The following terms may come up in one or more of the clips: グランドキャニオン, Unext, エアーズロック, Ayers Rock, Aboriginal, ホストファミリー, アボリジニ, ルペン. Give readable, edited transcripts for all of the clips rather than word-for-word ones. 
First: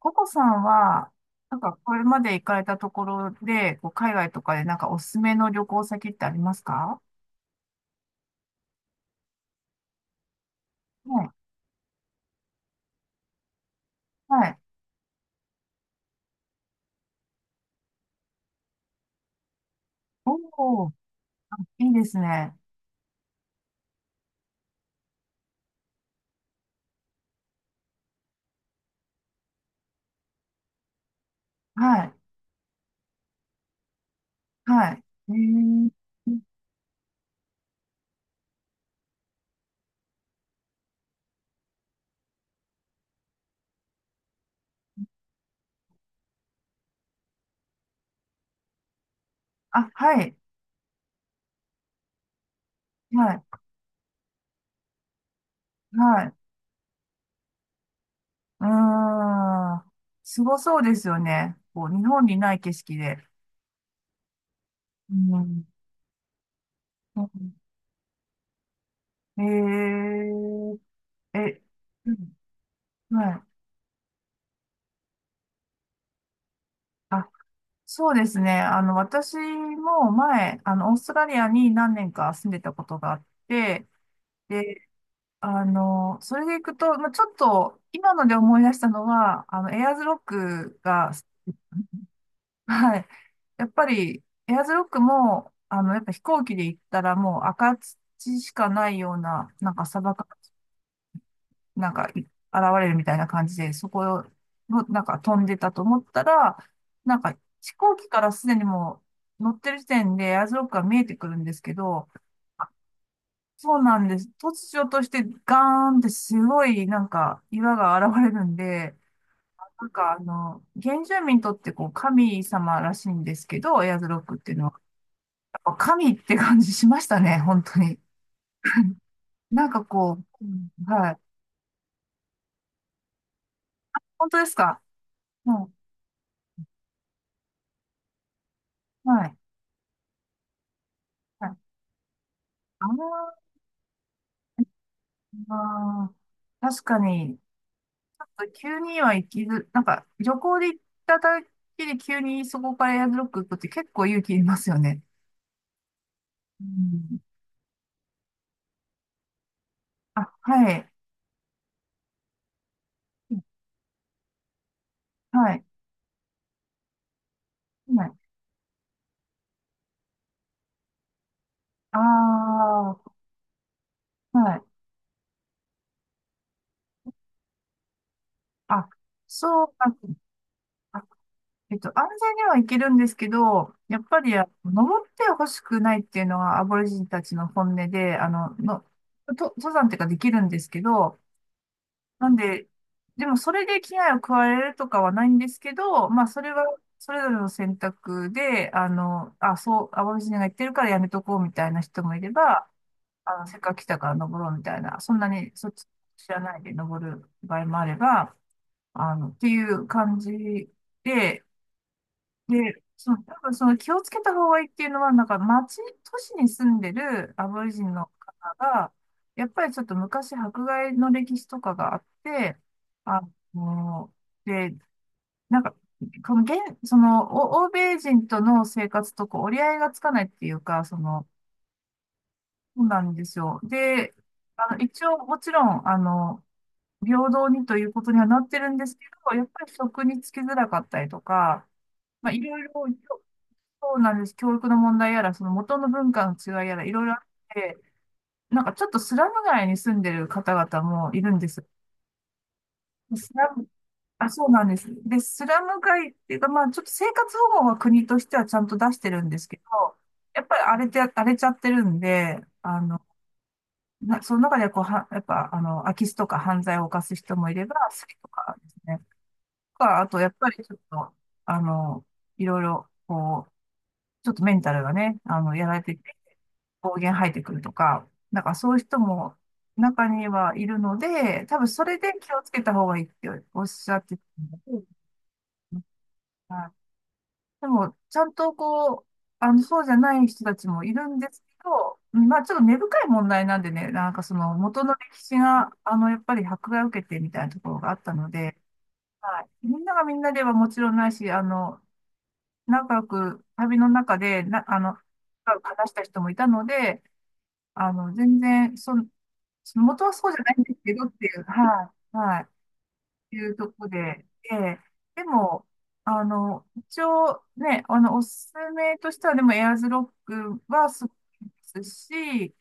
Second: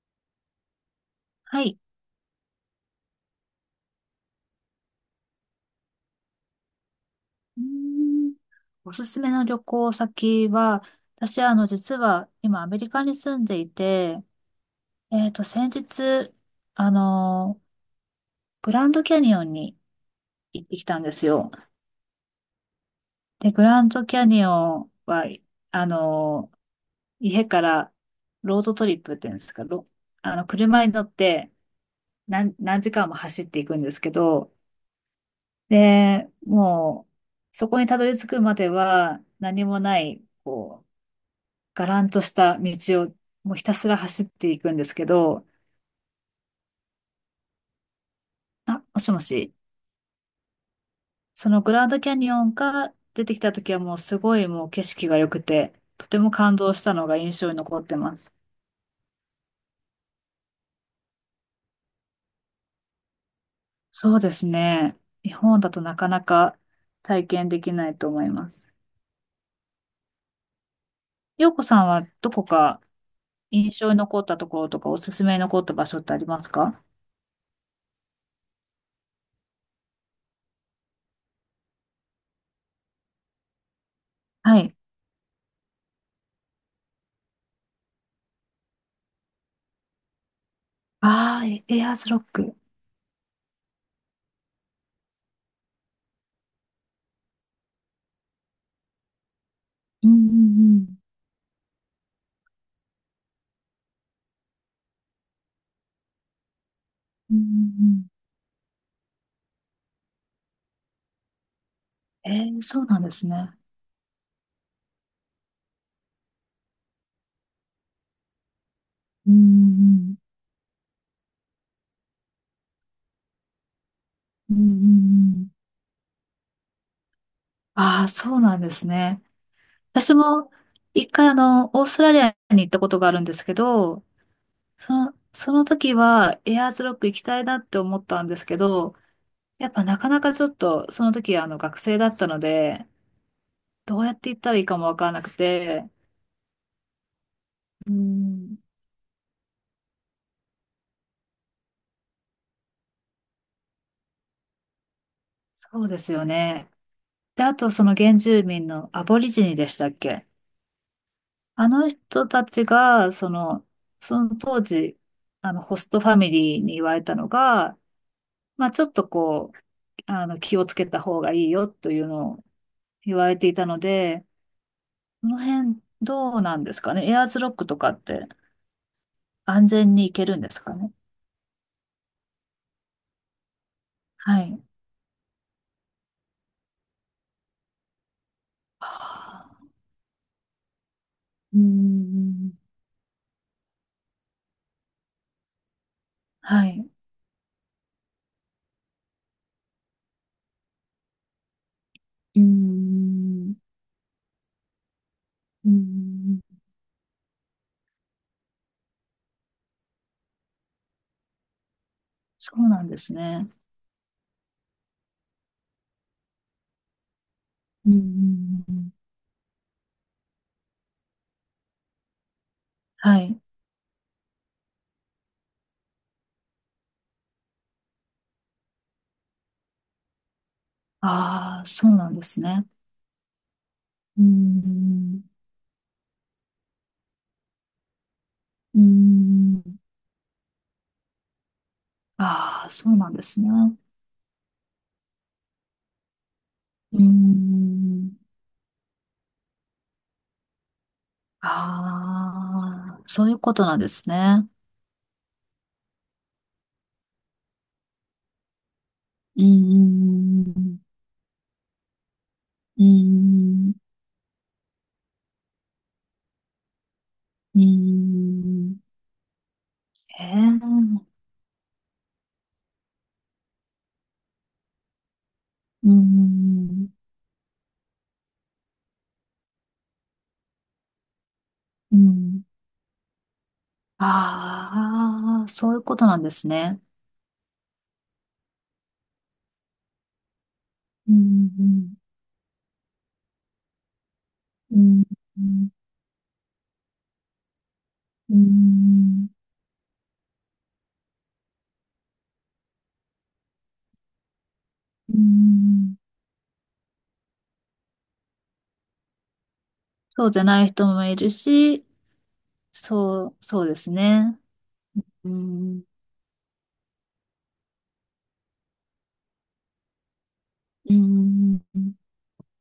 ココさんは、なんはかい。これまで行かれたところで、こう海外とかでなんかおすすめの旅行先ってありますか？うーんおすすめの旅行先は、はい。私は実は今アメリカに住んでいて、はい。先日、あの、グランドキャニオンに行ってきおー、たんですよ。あ、いいですね。で、グランドキャニオンは、あの、家からロードトリップっていうんですか、ろあの、車に乗ってはい。何時間も走っていくんですけど、はい。えー、で、もう、そこにたどり着くまでは何もない、こう、がらんとした道をもうひたすら走っていくんですけど、あ、もしもし、あ、はい。そのグランドキャニオンが出はてきい。た時はもうすごいもう景色が良くて、とてはもい。感動したのが印象に残ってます。うーん。すごそうですよね。こう、日本にない景色で。そうですね。日う本ん。だとなかなかう体験ん、できないと思います。えー、洋え、子さんはうどん、こかはい。印象に残ったところとかおすすめに残った場所ってありますか？あ、そうですね。私も前、オーストラリアに何年か住んでたことがあって、はい。で、それで行くと、まあ、ちょっと、今ので思い出したのは、エアーズロックが、ああ、エエアーズロック。はい。やっぱり、エアーズロックも、やっぱ飛行機で行ったらもう赤土しかないような、なんか砂うんう漠んうん。なんか、現れるみたいな感じで、そこを、なんか飛んでたと思ったら、なんうか、んう飛行ん機からすでにもう乗ってる時点でエアーズロックが見えてくるんですけど、うん。そうなんですね。そうなんです。突如としてガーンってすごいなんか岩が現れるんで、うんうなんんかうん。原住民にとってこう神様らしいんですけど、エアーズロックっていうんううのんは。うん。やっぱ神って感じしましたね、本当に。ああ、そうなんですね。なんか私こう、うもん、一はい。回オーストラリアに行ったことがあるんですけど、本当ですか？その、そうのん、時はエアーズロック行きたいなって思ったんですけど、はい。やっぱなかなかちょっとその時はい。学生だったので、あどうやって行ったらいいかもわからなくて、あ、あ、確かに、ちうょっとん、急には行きず、なんか旅行で行っただけで急にそこからエアドロップ行くって結構勇気いりますよね。そうですようね。ん。で、あとその原住民のアボリジニでしたっけ？あ、はい。あの人たちが、その、その当時、はい。ホストファミリーに言われたのが、はい。まあちょっとこう、気をつけた方がいいよとあいうのを言あ、われていたので、はい。この辺どうなんですかね。エアーズロックとかってあ、そ安うか。全に行けるんですかね。あ、安全には行けるんですけど、やっぱり、はい。は登ってほしくないっていうのがアボリジニたちの本音で、あ。と登山っていうかできるんですけど、うーなんん。で、でもそれで危害を加えるとかはないんですけど、まあそれははい。それぞれの選択で、あ、そう、淡路島が言ってるからやめとこうみたいな人もいれうーば、ん。せっかく来たから登ろうみたいな、そんなにうそーっち知らん。ないで登る場合もあれば、っていう感じで、そうで、なんでそすう、多ね。分その気をつけた方がいいっていうのは、なんか町、都市に住んでるアボリジうンーの方が、ん。やっぱりちょっと昔迫害の歴史とかがあって、はあい。の、で、なんか、この現、その、お欧米人との生活とこう折り合いがつかないっていうか、その、ああ、そうなんですね。そうなんですよ。で、うー一応ん。もちろん、平等にということにはなってるんうーですけど、やっぱりん。職に就きづらかったりとか、まあ、いろいああ、ろそうなんですね。うそうなんです。教育の問題やら、その元の文化の違いやら、いーろいろあって、ん。なんかちょっとスラム街に住んでる方々もいるんです。ああ、そうスいうラことム、なんですあ、そね。うなんです。で、スラム街っていうか、まあちょっと生活保護は国としてはちゃんと出してるんでうーすけど、やっぱりん、荒れちゃってるんで、うーん、な、その中でこう、は、やっぱ、空き巣とか犯罪を犯す人もいうーれば、スリとかですん、ね。とか、あと、えやっぱりちょっえ、と、あの、いろいろ、こう、ちょっとメンタルがね、やられうーてん、暴言吐いてくるとか、なんかそういう人も中にはいるので、多分そうれで気をん。つけた方がいいっておっしゃってたああ、そういまうすことなんですはい。ね。でも、ちゃんとこう、そうじゃない人たちもいるうんですん、けうん、ど、うん、まあちょっと根深い問題なんでね、なんかそのう元のん、歴史が、やっぱり迫害を受けてみたいなところがあったのうで、ん、はい、みんながみんなではもちろんないし、仲良く旅の中でな、う話しん。た人もいたので、全然、その、その元はそそううじじゃゃないなんいです人けもどっいているう、し、はい、はそい、う、いうそうとでこすで、ね。で、でうも、ん、一応ね、おすすめとしては、でもエアーズロックはうすごいん。ですし、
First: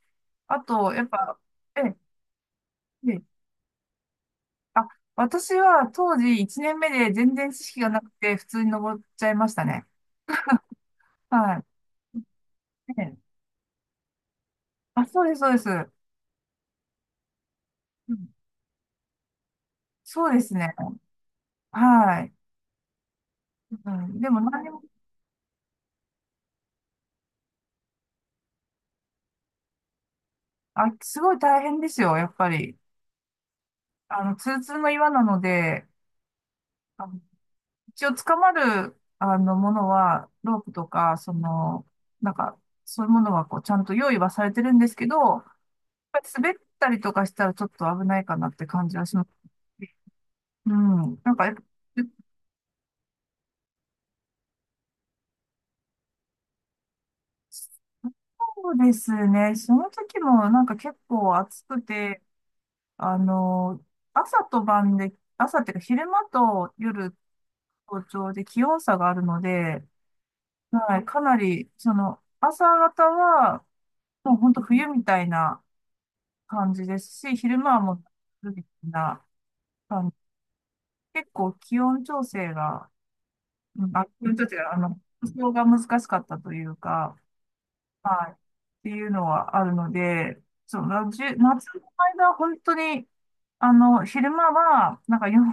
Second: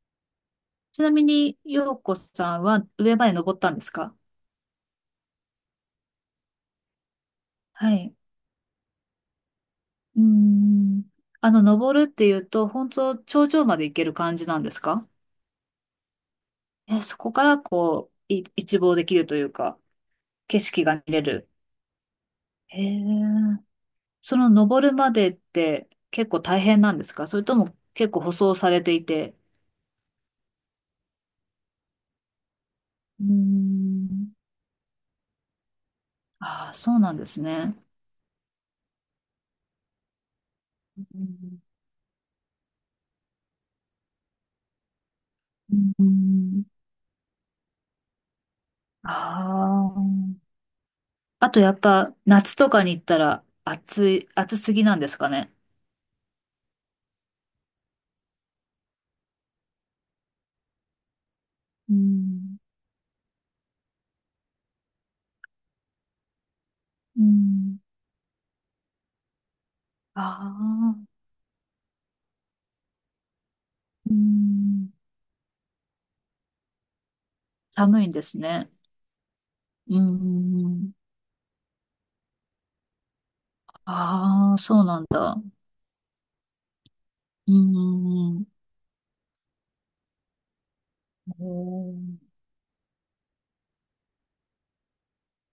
あと、ちやっなみぱ、に、え陽え、子さんは上まで登ったんですか？あ、私は当時1年目で全然知識がはなくい。て、普通に登っちゃいましたね。うーん。は登るっていうと、本当い。ええ、頂上まで行ける感じなんですあ、か？そうです、そうです。え、そこからこうん、う、一望できるというか、そうです景ね。色が見れる。はい。へえ。うん、でそもの何にも、登るまでって結構大変なんですか？それとも結構舗装されていて。あ、すごい大変ですよ、やっぱり。うーん。ツルツルの岩なので、ああ、そうあなんのですね。一応捕まる、ものは、ロープとうか、そんの、なんか、そういうものは、こう、ちゃんと用意はされてるんですけど、やっうぱり滑っん、たりとかしたらちょっと危ないかなって感じはします。ああ。うん。なんか、あやっとぱ、やっぱ夏とかに行ったら暑すぎなんですかね。そうですね。その時も、なんか結構暑くうて、ん。あの、朝と晩で、朝っていうか昼間と夜、うん。早朝で気温差があるので、はい、あかなり、その、朝方は、うーもう本当冬ん、みたいな感じですし、昼間はも寒う、いんですルビね。なうー感じ。ん。結構気温調整が、うんあ、気温調あ整あ、が、そうなん服だ。装が難しかったというか、うーはい、っん。ていうのはあるので、その、じおゅ夏のー間は本当に、昼間は、なんか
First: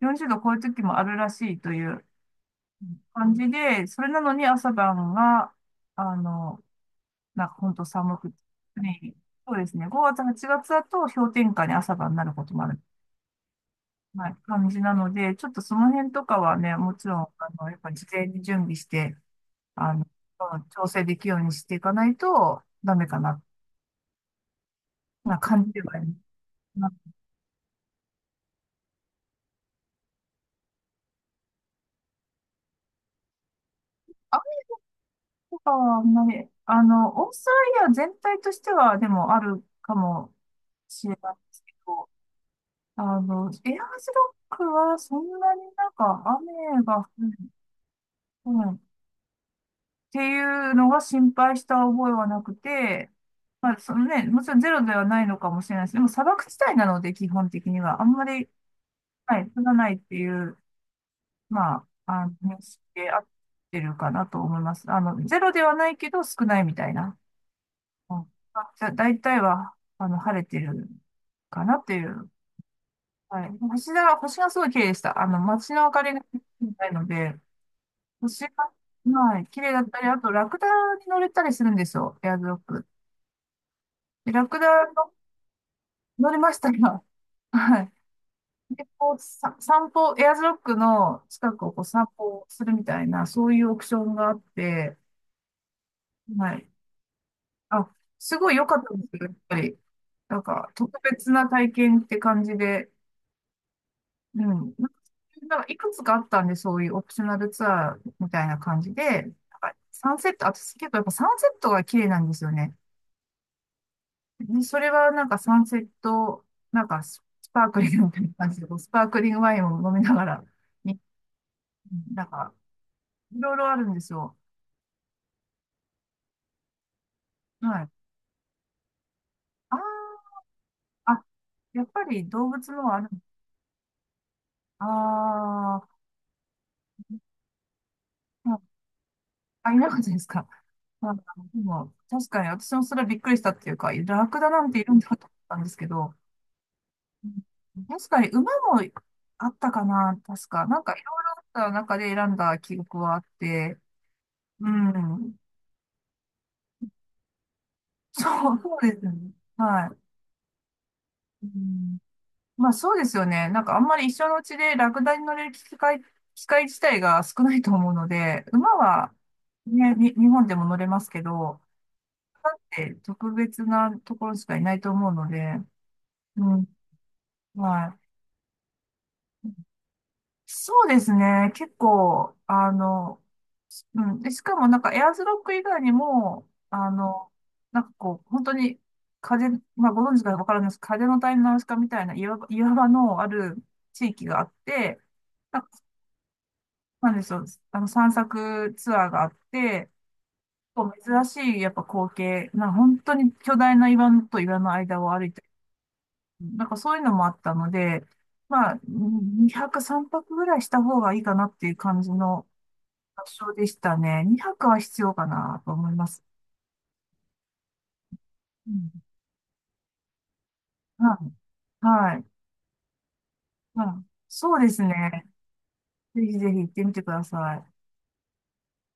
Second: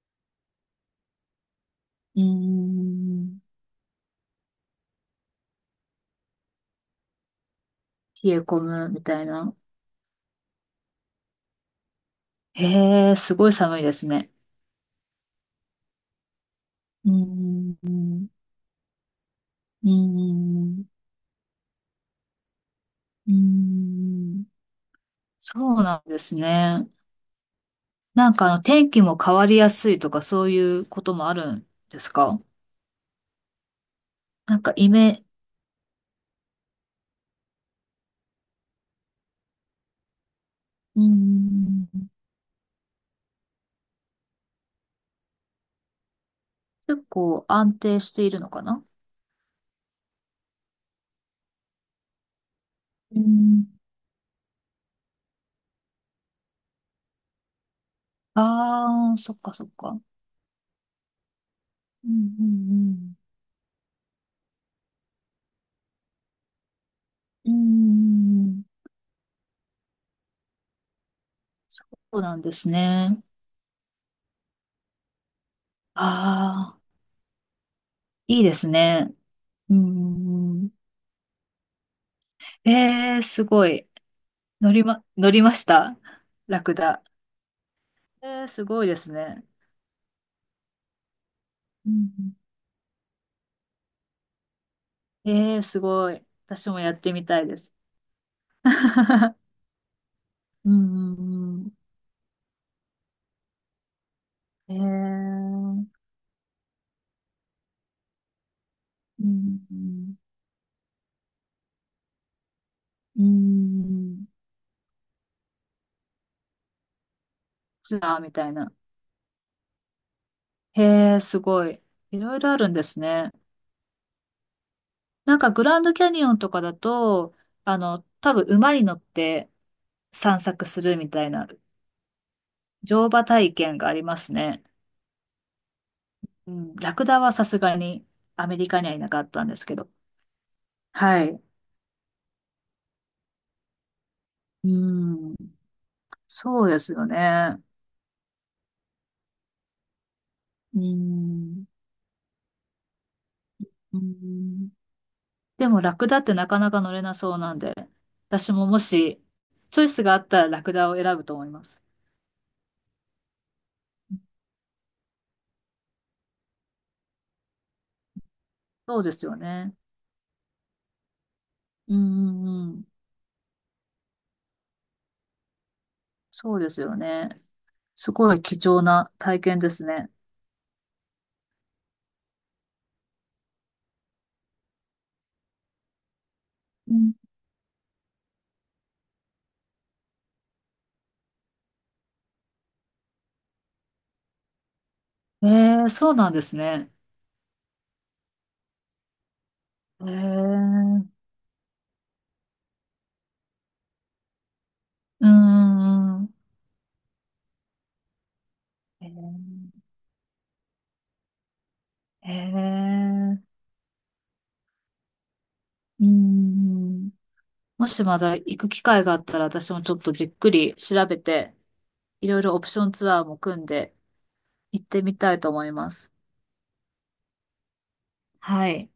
40度超える時もあるらしいといううー感ん。じで、それなのに朝晩が、あの、なんか本当寒く冷て。え込はむみい、たいな。そうですね。5月、8月だと氷点下に朝晩になることもある、へえ、すごい寒いですはね。い、感じなので、ちょっとその辺とかはね、もちうーろん、ん。やっうぱーり事前ん。に準備して、あの、調整できるようにしていかないとダメかうーな、ん。なそ感じでうはいなんる。ですね。まなんか天気も変わりやすいとかそういうこともあるんですか？あ、なんかイメ、雨はあんまり、オーストラリア全体としては、でもあるかもうーしれないですけん。ど、エアーズロックはそんなになんか雨が結降る、構安定しているのうかん、な？っていうのは心配した覚えはなくて、うーんまあ、そのね、もちろんゼロではないのかもしれないです。でも砂漠地帯なので、基本的には。あんまり、ああ、そっはい、か降そっらないか。っていう、まあ、うんう認識で合っんてるかなと思います。ゼロではないけど少ないみたいな。うん。ううん、んうんうん。じゃ大体は、晴れてるかなっていそうう。なんですね。はい。星がすごい綺麗でした。街の明かりがああ、ないので、いい星ですが、ね。はい、綺麗うだったり、あとラクんうダんに乗れたりするんですよ。エアドロッうん。プ。すごい。ラク乗りダま、の乗りました。乗りましラたクが、ダ。はい。すごで、いですこう、ね。さ、散歩、エアーズロックの近くをこうう散ん歩するみたいな、そういうオプションがあって、うん、すごい。はい。私もやってみたいです。あ、すごい良かったんですけど、やっ ぱり、なんか、う特別なんう体ん験って感じで、ううん。なんか、なんかいん。くつかあったんで、そういうオプショナルツアーみたいな感じで、うなんんうかサんンセット、私結構やっぱサンセットが綺麗なんですよね。うん。ね、それはなんかサンセット、なんか、ス、スパークリンツグみアたーいみなた感いじで、な。こうスパークリングワインを飲みながら、へに、え、すごい。いなんろいろか、あるんですね。いろいろあるんですよ。なんかグランドキャニオンとかだと、はい。多分馬に乗ってあー、散策するみたあ、いなやっぱり動物のはあ乗る。馬体験がありますね。あうん、ラクダはさすがにアー、メあ、リカにはいなかったんですあ、いけなど。かったですか。なんはか、い。でも、確かに私もそれはびっくりしたっていうか、ラクダなうんているんだと思っん、たんですけど、そうですようね。ん、確かに馬もあったかな、確か。なうんかいろいろあん、った中で選んだ記憶はあって、ううん、ん。でもラクダってなかなか乗れなそうなんで、そ私う、もそもうですよしね。チョはイい。スがあったらラクダを選ぶと思ういます。ん、まあそうですよね。なんかあんまり一緒のうちでラクダに乗れる機会、機会自体が少ないと思うので、馬そうではすよね。ね、日本でも乗れますけど、うん、うん、うん。え、特別なところしかいないと思うので、うそうん、ですよね。はすごい貴重な体い。験ですね。そうですね。結構、うん。で、しかもなんかエアーズロック以外にも、うんなんかこう、本当に風、まあご存知かわからないです。風の谷のナウシカみたいな岩場のある地域があって、えなんか、ー、そうなんですね。なんでしょう、散策ツアーがあって、えー、こう珍しいやっぱ光景、まあ本当に巨大な岩と岩の間を歩うーいて、ん。なんかそういうのもあったので、まあ、え2ー、泊3泊ぐらいした方がいいかなっていう感じえの発症ーでしたね。2泊は必要かなと思いうーます。ん。もしまだ行くう機ん、会があったら、私もちょっとじっくり調べうん、て、はい。いろいろオプションツアーも組んうでん、そうで行すってみね。たいと思います。ぜひぜひ行ってみてください。はい。